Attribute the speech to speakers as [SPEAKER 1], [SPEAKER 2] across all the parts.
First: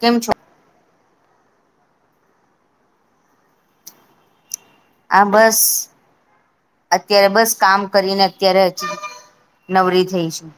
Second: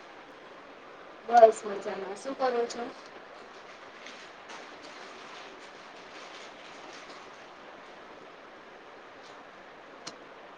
[SPEAKER 1] કેમ છો.
[SPEAKER 2] બસ મજામા શું કરો છો.
[SPEAKER 1] આ બસ અત્યારે બસ કામ કરીને અત્યારે જ નવરી થઈ છું.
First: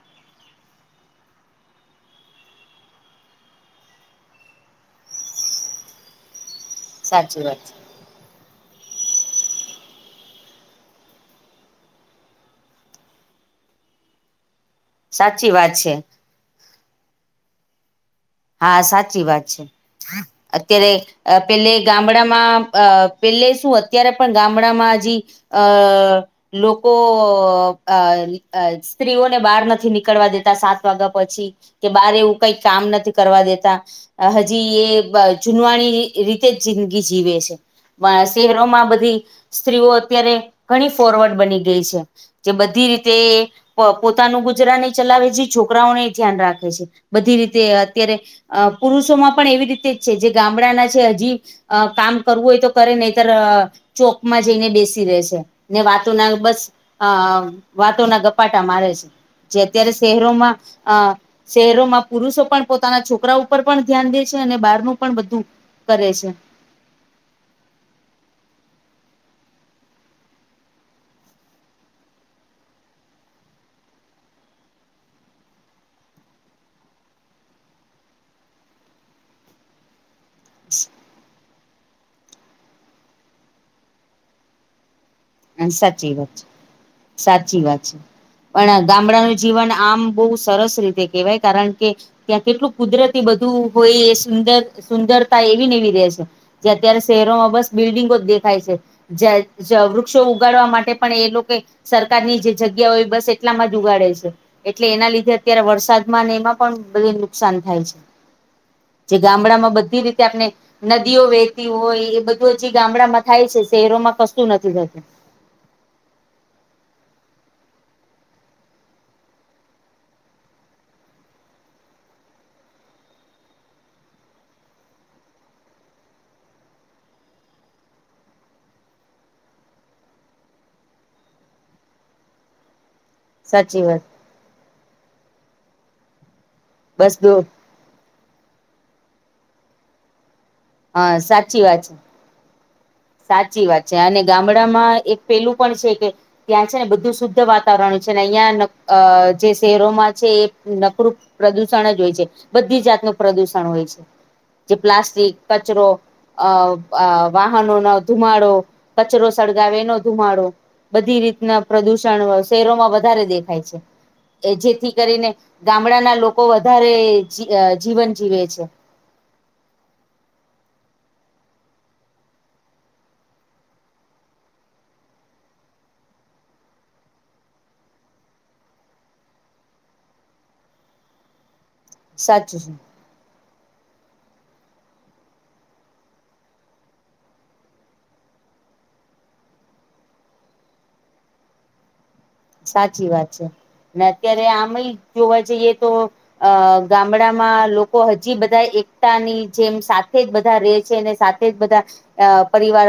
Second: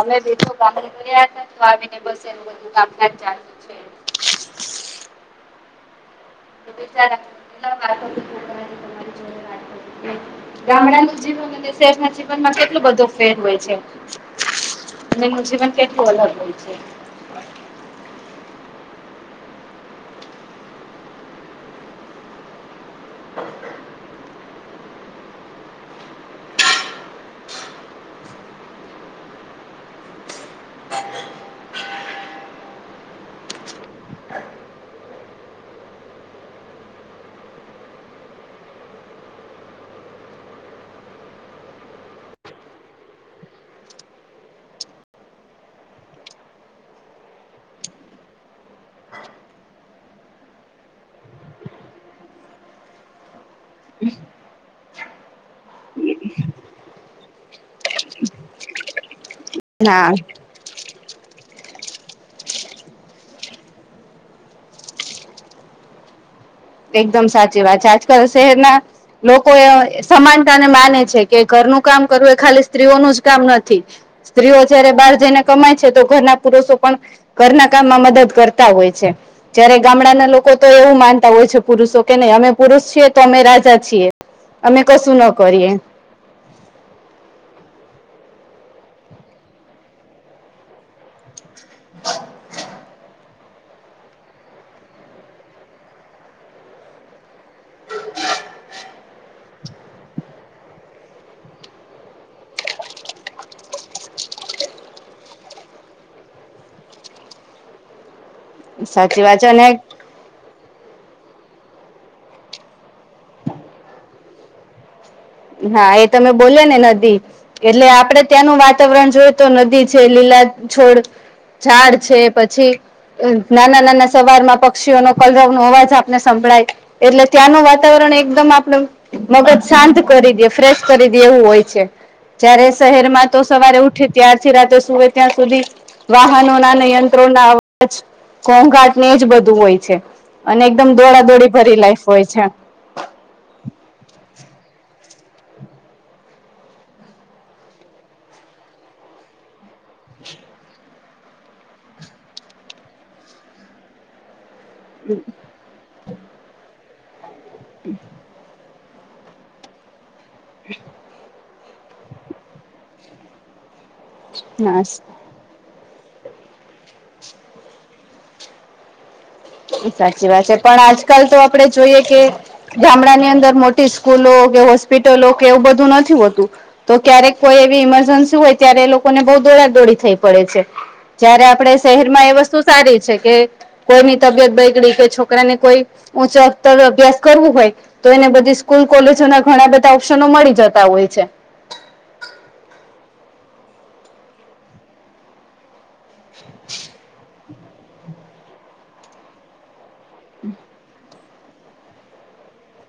[SPEAKER 2] અમે બેઠો ગામડે ફર્યા હતા તો આવીને બસ એનુ બધું કામકાજ ચાલુ જ છે. તો બિચારા
[SPEAKER 1] સાચી વાત
[SPEAKER 2] કેટલા
[SPEAKER 1] છે.
[SPEAKER 2] વાતો કરે છે તમારી જોડે. ગામણાનું જીવન અને શહેરના જીવનમાં કેટલો બધો ફેર હોય છે. ને એમનુ
[SPEAKER 1] સાચી
[SPEAKER 2] જીવન
[SPEAKER 1] વાત છે
[SPEAKER 2] કેટલું અલગ હોય છે.
[SPEAKER 1] હા સાચી વાત છે, અત્યારે અ પેલે ગામડામાં અ પેલે શું અત્યારે પણ ગામડામાં હજી અ લોકો અ સ્ત્રીઓને બહાર નથી નીકળવા દેતા સાત વાગ્યા પછી. કે બાર એવું કઈ કામ નથી કરવા દેતા, હજી એ જૂનવાણી રીતે જ જિંદગી જીવે છે. શહેરોમાં બધી સ્ત્રીઓ અત્યારે ઘણી ફોરવર્ડ બની ગઈ છે. જે બધી રીતે પોતાનું ગુજરાનેય ચલાવે છે છોકરાઓને ધ્યાન રાખે છે બધી રીતે અત્યારે અ પુરુષોમાં પણ એવી રીતે જ છે જે ગામડાના છે હજી અ કામ કરવું હોય તો કરે નહીતર ચોકમાં જઈને બેસી રે છે ને વાતો ના બસ અ વાતો ના ગપાટા મારે છે. જે અત્યારે શહેરોમાં અ શહેરોમાં પુરુષો પણ પોતાના છોકરા ઉપર પણ ધ્યાન દે છે અને બહારનું પણ બધું કરે છે.
[SPEAKER 2] એકદમ સાચી વાત છે આજકાલ શહેરના લોકો એ સમાનતાને માને છે કે ઘરનું કામ કરવું એ ખાલી સ્ત્રીઓનું જ કામ નથી. સ્ત્રીઓ જયારે બહાર જઈને કમાય છે તો ઘરના પુરુષો પણ ઘરના કામમાં મદદ કરતા હોય છે જયારે ગામડાના લોકો તો એવું માનતા હોય છે, પુરુષો કે નહી અમે પુરુષ છીએ તો અમે રાજા છીએ અમે કશું ન
[SPEAKER 1] આમ
[SPEAKER 2] કરીએ
[SPEAKER 1] સાચી વાત છે. સાચી વાત છે પણ ગામડાનું જીવન આમ બહુ સરસ રીતે કેવાય કારણ કે ત્યાં કેટલું કુદરતી બધું હોય એ સુંદર સુંદરતા એવી ને એવી રે છે. જે અત્યારે શહેરોમાં બસ બિલ્ડિંગો જ દેખાય છે, જે વૃક્ષો ઉગાડવા માટે પણ એ લોકો સરકારની જે જગ્યા હોય બસ એટલામાં જ ઉગાડે છે. એટલે એના લીધે અત્યારે વરસાદમાં અને એમાં પણ બધે નુકસાન થાય છે. જે
[SPEAKER 2] સાચી વાત છે અને
[SPEAKER 1] ગામડામાં બધી રીતે આપણે નદીઓ વહેતી હોય એ બધું હજી ગામડામાં થાય છે. શહેરોમાં કશું નથી થતું.
[SPEAKER 2] હા એ તમે બોલ્યો ને નદી એટલે આપડે ત્યાંનું વાતાવરણ જોઈ તો નદી છે. લીલા છોડ ઝાડ છે પછી નાના નાના સવારમાં પક્ષીઓનો કલરોવનો અવાજ આપને સાંભળઆય. એટલે ત્યાંનું વાતાવરણ એકદમ આપડ મગજ શાંત કરી દ ફ્રેશ કરી દે એવું હોય છે. જયારે શહેરમાં તો સવારે
[SPEAKER 1] સાચી વાત
[SPEAKER 2] ઉઠી ત્યારથી રાતે સુવે ત્યાં સુધી વાહનોના અને
[SPEAKER 1] બસ દો
[SPEAKER 2] યંત્રોના અવા જ ઘોઘાટને એજ બધું હોય છે અને એકદમ
[SPEAKER 1] હા
[SPEAKER 2] દોડા દોડી
[SPEAKER 1] સાચી
[SPEAKER 2] ભરી
[SPEAKER 1] વાત
[SPEAKER 2] લાઈફ હોય છે.
[SPEAKER 1] સાચી વાત છે અને ગામડામાં એક પેલું પણ છે કે ત્યાં છે ને બધું શુદ્ધ વાતાવરણ છે ને અહિયાં નક અ જે શહેરોમાં છે એ નકરૂપ પ્રદુષણ જ હોય છે. બધી જાતનું પ્રદુષણ હોય છે.
[SPEAKER 2] હા.
[SPEAKER 1] જે પ્લાસ્ટિક, કચરો અ અ વાહનોનો ધુમાડો કચરો સળગાવે એનો ધુમાડો. બધી રીતના પ્રદૂષણ શહેરોમાં વધારે દેખાય છે એ જેથી કરીને ગામડાના લોકો વધારે જી જીવન જીવે છે.
[SPEAKER 2] એ સાચી વાત છે પણ આજકાલ તો આપડે જોઈએ કે ગામડા ની અંદર મોટી સ્કૂલો કે હોસ્પિટલો કે એવું બધું નથી હોતું. તો ક્યારેક કોઈ એવી ઇમરજન્સી હોય ત્યારે એ લોકોને બઉ દોડા દોડી થઈ પડે છે. જયારે આપણે શહેરમાં એ વસ્તુ સારી છે કે કોઈની તબિયત બઈગડી કે છોકરાને કોઈ ઊંચા અતર અભ્યાસ કરવું હોય તો એને બધી સ્કૂલ કોલેજો ના ઘણા બધાં ઓપ્શનો મળી જતા હોય છે.
[SPEAKER 1] સાચી વાત છે ને અત્યારે આમ એ જોવા જઈએ તો અ ગામડામાં લોકો હજી બધા એકતાની જેમ સાથે જ બધા રેહ છે ને સાથે એ જ બધા અ પરિવાર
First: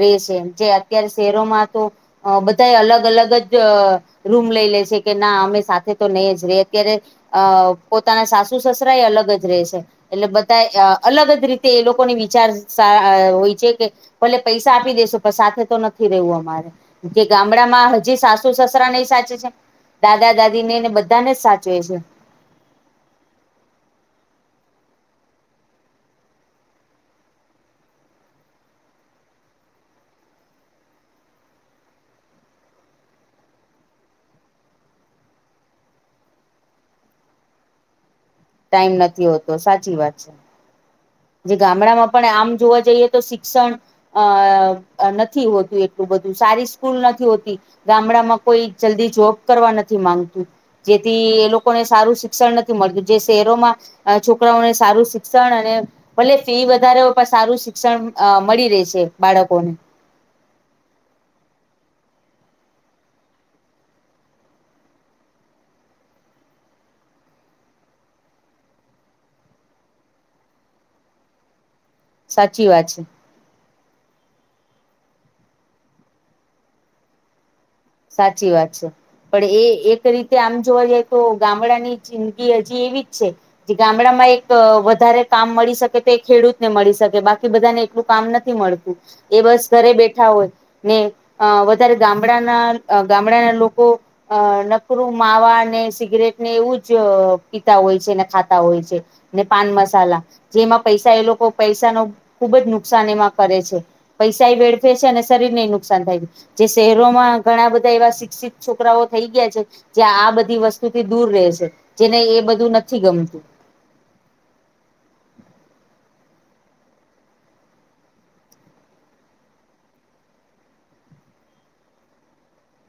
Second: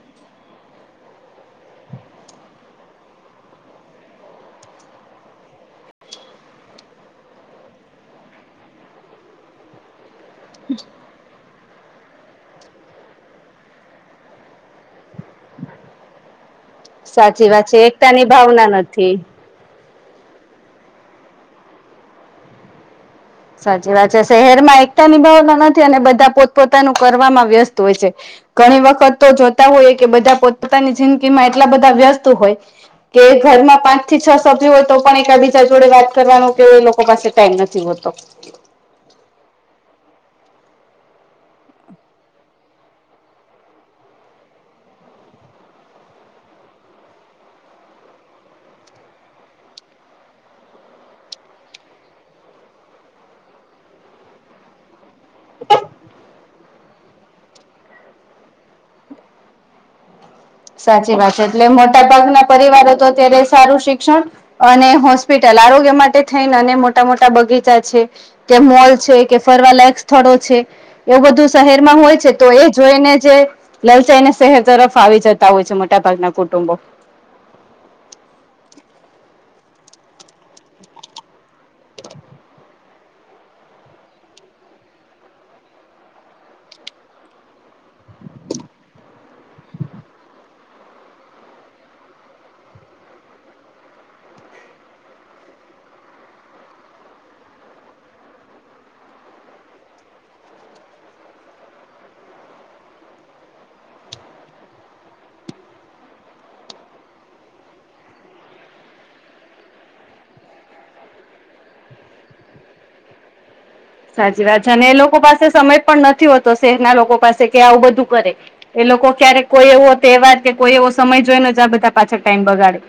[SPEAKER 1] રે છે જે અત્યારે શહેરોમાં તો અ બધા એ અલગ અલગ જ અ રૂમ લઈ લે છે કે ના અમે સાથે તો નહી જ રહી હકીએ રે અ પોતાના સાસુ સસરા એ અલગ જ રહે છે એટલે બધાએ અ અલગ જ રીતે એ લોકોની વિચાર સાર હોય છે કે ભલે પૈસા આપી દઈશું સાથે તો નથી રહેવું અમાર. જે
[SPEAKER 2] સાચી વાત છે
[SPEAKER 1] ગામડામાં હજી
[SPEAKER 2] એકતાની
[SPEAKER 1] સાસુ
[SPEAKER 2] ભાવના
[SPEAKER 1] સસરા નઈ
[SPEAKER 2] નથી
[SPEAKER 1] સાચે છે દાદા દાદીને ને બધા ને જ સાચવે છે.
[SPEAKER 2] સાચી વાત છે. શહેરમાં એકતાની ભાવના નથી અને બધા પોત પોતાનું કરવામાં વ્યસ્ત હોય છે. ઘણી વખત તો જોતા હોઈએ કે બધા પોત પોતાની જિંદગીમાં એટલા બધા વ્યસ્ત હોય કે ઘરમાં પાંચ થી છ સભ્યો હોય તો પણ એકબીજા જોડે વાત કરવાનો કે એ લોકો પાસે ટાઈમ નથી હોતો. [unintelligible]
[SPEAKER 1] ટાઈમ નથી હોતો સાચી વાત છે. જે ગામડામાં પણ આમ જોવા જઈએ તો શિક્ષણ અ નથી હોતું એટલું બધું. સારી સ્કૂલ નથી હોતી. ગામડામાં કોઈ જલ્દી જોબ કરવા નથી માંગતું. જેથી એ લોકોને સારું શિક્ષણ નથી મળતું જે શહેરોમાં છોકરાઓને સારું શિક્ષણ અને ભલે ફી વધારે હોય પણ સારું શિક્ષણ અ મળી રહે છે બાળકોને.
[SPEAKER 2] સાચી વાત છે એટલે મોટા ભાગના પરિવારો તો અત્યારે સારું શિક્ષણ અને હોસ્પિટલ આરોગ્ય માટે થઈને અને મોટા મોટા બગીચા છે. કે મોલ છે કે ફરવા લયક સ્થળો છે એવું બધું શહેરમાં હોય છે તો
[SPEAKER 1] સાચી
[SPEAKER 2] એ
[SPEAKER 1] વાત છે.
[SPEAKER 2] જોઈને જે લલચાઈને શહેર તરફ આવી જતા હોય છે મોટાભાગના કુટુંબો.
[SPEAKER 1] સાચી વાત છે. પણ એ એક રીતે આમ જોવા જઈએ તો ગામડા ની જિંદગી હજી એવી જ છે. જે ગામડામાં એક અહ વધારે કામ મળી શકે તો એ ખેડૂતને મળી શકે બાકી બધાને એટલું કામ નથી મળતું એ બસ ઘરે બેઠા હોય ને અહ વધારે ગામડાના અહ ગામડાના લોકો અહ નકરું માવા ને સિગરેટ ને એવું જ અહ પીતા હોય છે ને ખાતા હોય છે. ને પાન મસાલા જેમાં પૈસા એ લોકો પૈસા નો ખુબ જ નુકસાન એમાં કરે છે. પૈસાય વેડફે છે અને શરીર નેય નુકસાન થાય છે જે શહેરોમાં ઘણા બધા એવા શિક્ષિત છોકરાઓ થઈ ગયા છે જયાં આ બધી વસ્તુથી દૂર રહે છે જેને એ બધું નથી ગમતું.
[SPEAKER 2] સાચી વાત છે અને એ લોકો પાસે સમય પણ નથી હોતો શહેરના લોકો પાસે કે આવું બધું કરે. એ લોકો ક્યારેક કોઈ એવો તહેવાર કે કોઈ એવો સમય જોઈને જ આ બધા પાછડ ટાઈમ બગાડે.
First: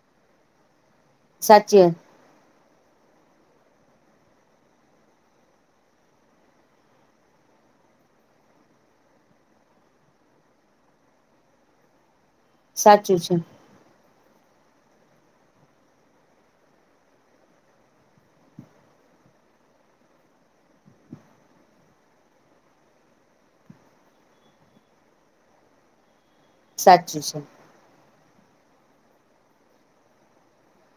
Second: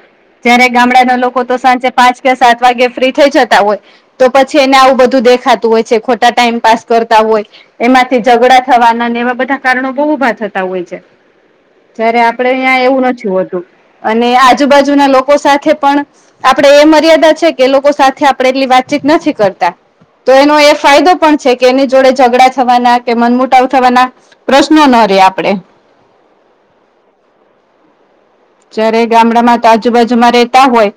[SPEAKER 2] જયારે ગામડાના લોક હોતો
[SPEAKER 1] સાચી
[SPEAKER 2] સાંજે પાંચ કે સાત વાગે ફ્રી થઈ જતા હોય તો પછી એને આવું બધું દેખાતું હોય. છે ખોટા પાસ કરતા હોય. એમાંથી ઝઘડા થવાના ને એવા બધા કારણો બહુ ઊભા થતા હોય છે. જયારે આપડે અહીંયા એવું
[SPEAKER 1] સાચું
[SPEAKER 2] નથી
[SPEAKER 1] છે
[SPEAKER 2] હોતું અને આજુબાજુના લોકો સાથે પણ આપડે એ મર્યાદા છે કે એ લોકો સાથે આપડે એટલી વાતચીત નથી કરતા તો એનો એ ફાયદો પણ છે કે એની જોડે ઝઘડા થવાના કે મનમુટાવ થવાના પ્રશ્નો ના રે આપડે
[SPEAKER 1] સાચું છે.
[SPEAKER 2] જયારે ગામડામાં તો આજુબાજુમાં રહેતા હોય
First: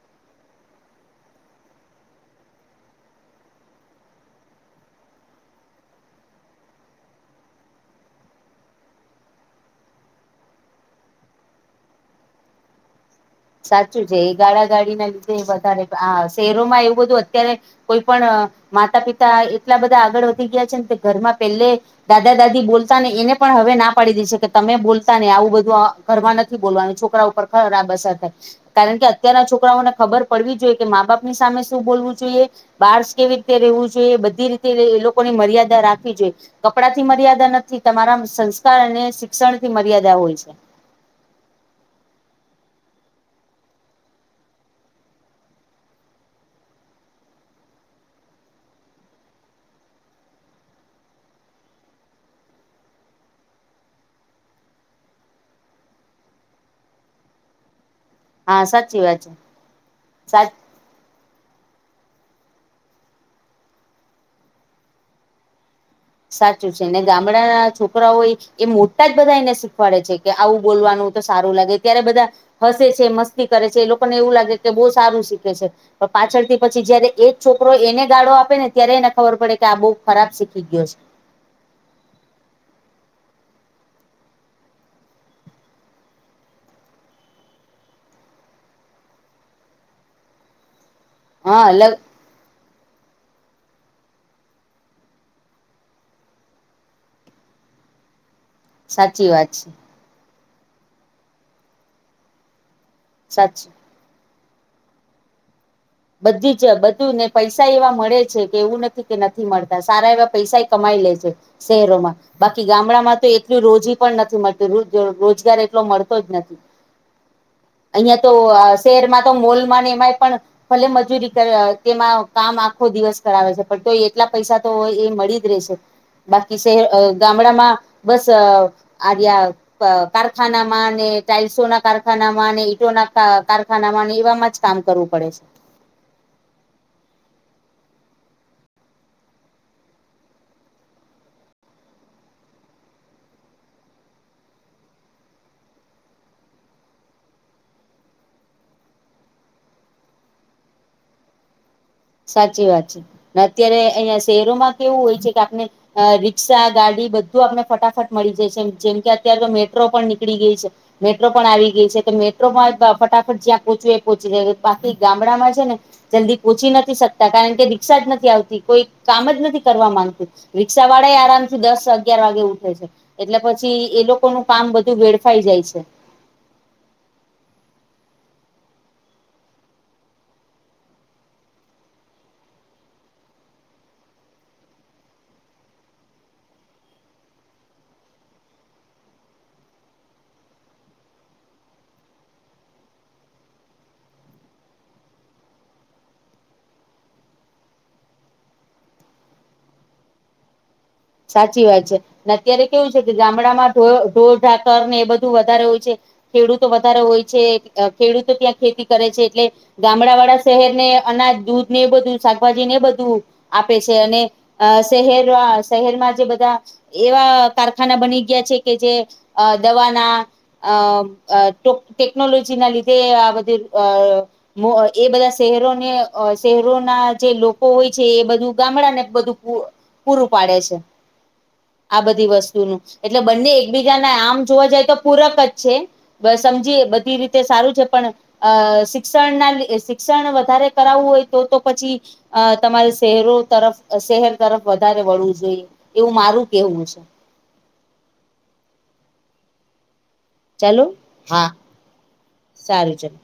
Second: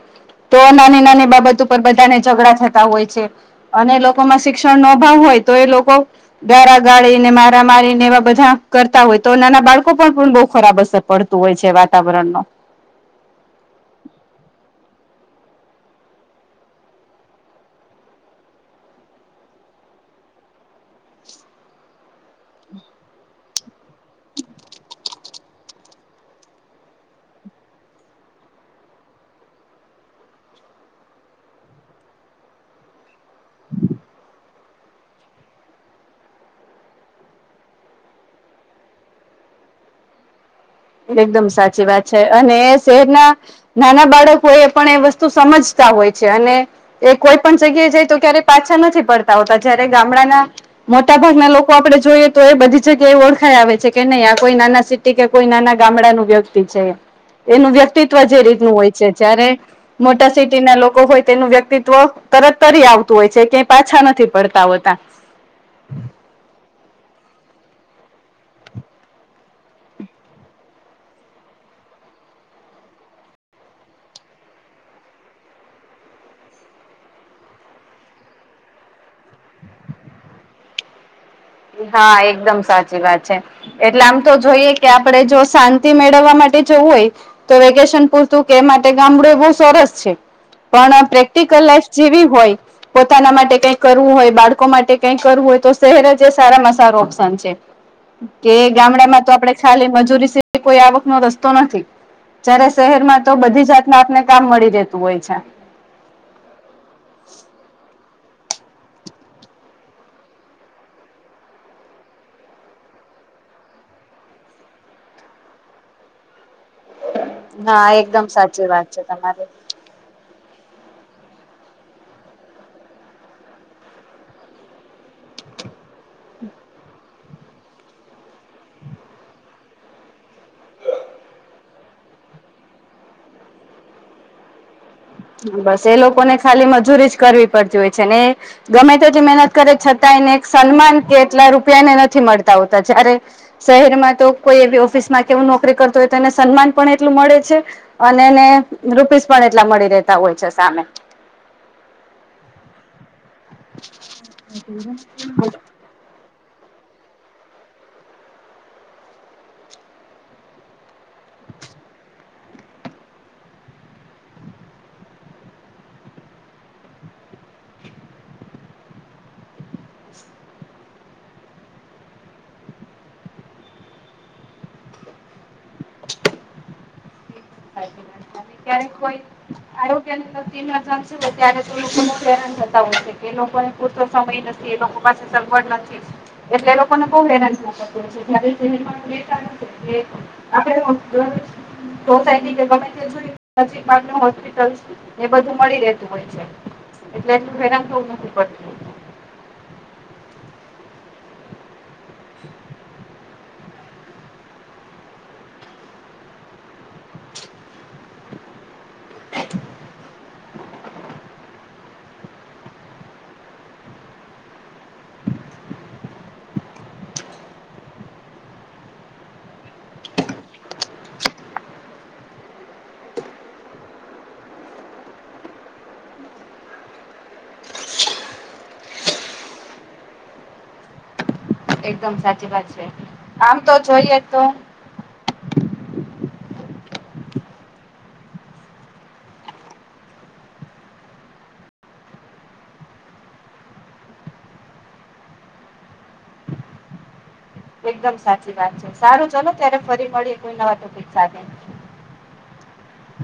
[SPEAKER 2] તો નાની નાની બાબતો ઉપર બધાને ઝઘડા થતા હોય છે. અને એ લોકોમાં શિક્ષણ નો અભાવ હોય તો એ લોકો ગારા ગાળી ને મારા મારી ને એવા બધા કરતા હોય તો નાના બાળકો પર પણ બઉ ખરાબ અસર પડ તું હોય છે વાતાવરણ નો.
[SPEAKER 1] સાચું છે એ ગાળા ગાળી ના લીધે વધારે આ શહેરોમાં એવું બધું અત્યારે કોઈ પણ અહ માતા પિતા એટલા બધા આગળ વધી ગયા છે ને કે ઘરમાં પેલે દાદા દાદી બોલતા ને એને પણ હવે ના પાડી દે છે કે તમે બોલતા ને આવું બધું આ ઘરમાં નથી બોલવાનું છોકરા ઉપર ખરાબ અસર થાય. કારણ કે અત્યારના છોકરાઓને ખબર પડવી જોઈએ કે માં બાપની સામે શું બોલવું જોઈએ બાર કેવી રીતે રવું જોઈએ બધી રીતે એ લોકોની મર્યાદા રાખવી જોઈએ. કપડાથી મર્યાદા નથી તમારા સંસ્કાર અને શિક્ષણથી મર્યાદા હોય છે.
[SPEAKER 2] એકદમ સાચી વાત છે અને શહેરના નાના બાળકો એ પણ એ વસ્તુ સમજતા હોય છે અને એ કોઈ પણ જગ્યાએ જાય તો ક્યારે પાછા નથી પડતા હોતા જયારે ગામડાના મોટા ભાગના લોકો આપડે જોઈએ તો એ બધી જગ્યાએ એ ઓળખાય આવે છે કે નઈ આ કોઈ નાના સિટી કે કોઈ નાના ગામડાનું વ્યક્તિ છે એનું વ્ય ક્તિવ જે
[SPEAKER 1] હા
[SPEAKER 2] રીતનું હોય
[SPEAKER 1] સાચી
[SPEAKER 2] છે
[SPEAKER 1] વાત
[SPEAKER 2] જયારે મોટા
[SPEAKER 1] સાચી
[SPEAKER 2] સિટી ના લોકો હોય તેનું વ્યક્તિ ત્વ તરત તરી આવતું હોય છે કે પાછા નથી પડતા હોતા.
[SPEAKER 1] સાચું છે ને ગામડાના છોકરાઓય એ મોટા જ બધા એને શીખવાડે છે કે આવું બોલવાનું તો સારું લાગે ત્યારે બધા હસે છે મસ્તી કરે છે એ લોકોને એવું લાગે કે બહુ સારું શીખે છે. પણ પાછળથી પછી જયારે એ જ છોકરો એને ગાળો આપે ને ત્યારે એને ખબર પડે કે આ બહુ ખરાબ શીખી ગ્યો છે.
[SPEAKER 2] હા એકદમ સાચી વાત છે. એટલે આમ તો જોઈએ કે આપડે જો શાંતિ મેળવવા માટે જવું હોય તો વેકેશન પૂરતું કે એ માટે ગામડું બહુ સરસ છે. પણ પ્રેક્ટીકલ
[SPEAKER 1] હા
[SPEAKER 2] લાઈફ
[SPEAKER 1] અલગ
[SPEAKER 2] જેવી હોય પોતાના માટે કંઈ કરવું હોય બાળકો માટે કઈ કરવું હોય તો શહેર જ સારામાં સારો ઓપ્શન છે કે ગામડામાં
[SPEAKER 1] સાચી
[SPEAKER 2] તો
[SPEAKER 1] વાત
[SPEAKER 2] આપડે
[SPEAKER 1] છે
[SPEAKER 2] ખાલી મજૂરી એ કોઈ આવકનો રસ્તો નથી. જયારે શહેરમાં તો બધી
[SPEAKER 1] સાચી
[SPEAKER 2] જાત જાતનું કામ મળી રહેતું હોય છે.
[SPEAKER 1] બધી જ બધું ને પૈસા એવા મળે છે. કે એવું નથી કે નથી મળતા સારા એવા પૈસાઈ કમાઈ લે છે. શહેરોમાં‌. બાકી ગામડામાં તો એટલું રોજી પણ નથી. મળતું રોજગાર એટલો મળતો જ નથી.
[SPEAKER 2] ના એકદમ સાચી વાત છે. તમારી
[SPEAKER 1] એમાં ને એમાંઈ પણ ભલે મજૂરી કરે તેમાં કામ આખો દિવસ કરાવે છે. પણ તો એટલા પૈસા તો હોય એ મળી જ રહેશે. બાકી શહે ગામડામાં બસ આવ્યાં. કારખાનામાં ને ટાઇલ્સોના કારખાનામાં ને ઈંટોના કારખાનામાં ને એવામાં. કામ કરવું પડે છે.
[SPEAKER 2] બસ એ લોકોને ખાલી મજૂરી જ કરવી પડતી હોય છે. ને એ ગમે તે એટલી મહેનત કરે છતાં એને એક સન્માન કે એટલા રૂપિયા ને નથી મળતા હોતા જયારે. શહેરમાં તો કોઈ એવી ઓફિસ માં કેવું નોકરી કરતું હોય તો એને સન્માન પણ એટલું મળે છે. અને એને રૂપીસ પણ એટલા મળી રહેેતા હોય છે. સામે
[SPEAKER 1] સાચી વાત છે. અને અત્યારે અહિયાં શહેરોમાં કેવું હોય છે. કે આપને અ રિક્ષા ગાડી બધું આપને ફટાફટ મળી જાય છે. જેમ કે અત્યારે તો મેટ્રો પણ નીકળી ગઈ છે મેટ્રો પણ આવીગી છે તો મેટ્રો પણ ફટાફટ જ્યાં પહોચું એ પોચી પાછથી ગામડામાં છે ને જલ્દી પોહોંચી નથી શકતા કારણ કે રીક્ષા જ નથી આવતી કોઈ કામ જ નથી કરવા માંગતું. રિક્ષા વાળા એ આરામથી દસ અગિયાર વાગે ઊઠે છે. એટલે પછી એ લોકોનું કામ બધું વેડફાઈ જાય છે.
[SPEAKER 2] તમે ક્યારેક કોઈ આરોગ્યની [unintelligible] અંદર જ હોય ત્યારે તો લોકો ન હેરા થતા હોય છે કે લોકોને પૂરતો સમય નથી. એ લોકો પાસે સગવડ નથી. એટલે એ લોકોને બઉ હેરાન થવું પડતું હશે જ્યારે શહેર બે આપે [unintelligible] સોસાયટી કેગમે તેહોસ્પિટલ એ બધું મળી રહેતું હોય છે. એટલે એટલું હેરાન થવું નથી પડતું.
[SPEAKER 1] સાચી વાત છે. ને અત્યારે કેવું છે કે ગામડામાં ઢોર ઢાકર ને એ બધું વધારે હોય છે. ખેડૂતો વધારે હોયછે ખેડૂતો ત્યાં ખેતી કરે છે ‌. ગામડાવાડા શહેરને અનાજ દૂધ ને એ બધું શાકભાજી ને એ બધું આપે છે અને શહેરમાં શહેરમાં જે બધાં એવા કારખાના બની ગયા છે. કે જે દવાના અ ટેકનોલોજીના લીધે આ બધી અ એ બધાં શહેરોને શહેરોના જે લોકો હોય છે. એ બધું ગામડા ને બધું. પૂરુપાડે છે. આ બધી વસ્તુનું એટલે બંને એકબીજાને આમ જોવા જાય તો પૂરક જ છે. બસ સમજીએ બધી રીતે સારું છે પણ. અ શિક્ષણ ના શિક્ષણ વધારે કરાવવું હોય તો પછી.. અ તમારે શહેરો તરફ શહેર તરફ વધારે વળવું જોઈએ. એવું મારું કહેવું છે.
[SPEAKER 2] એકદમ સાચી વાત છે. સારું ચલો મેડમ ત્યારે ફરી મળીએ.
[SPEAKER 1] ચાલો, હા, સારું ચલો.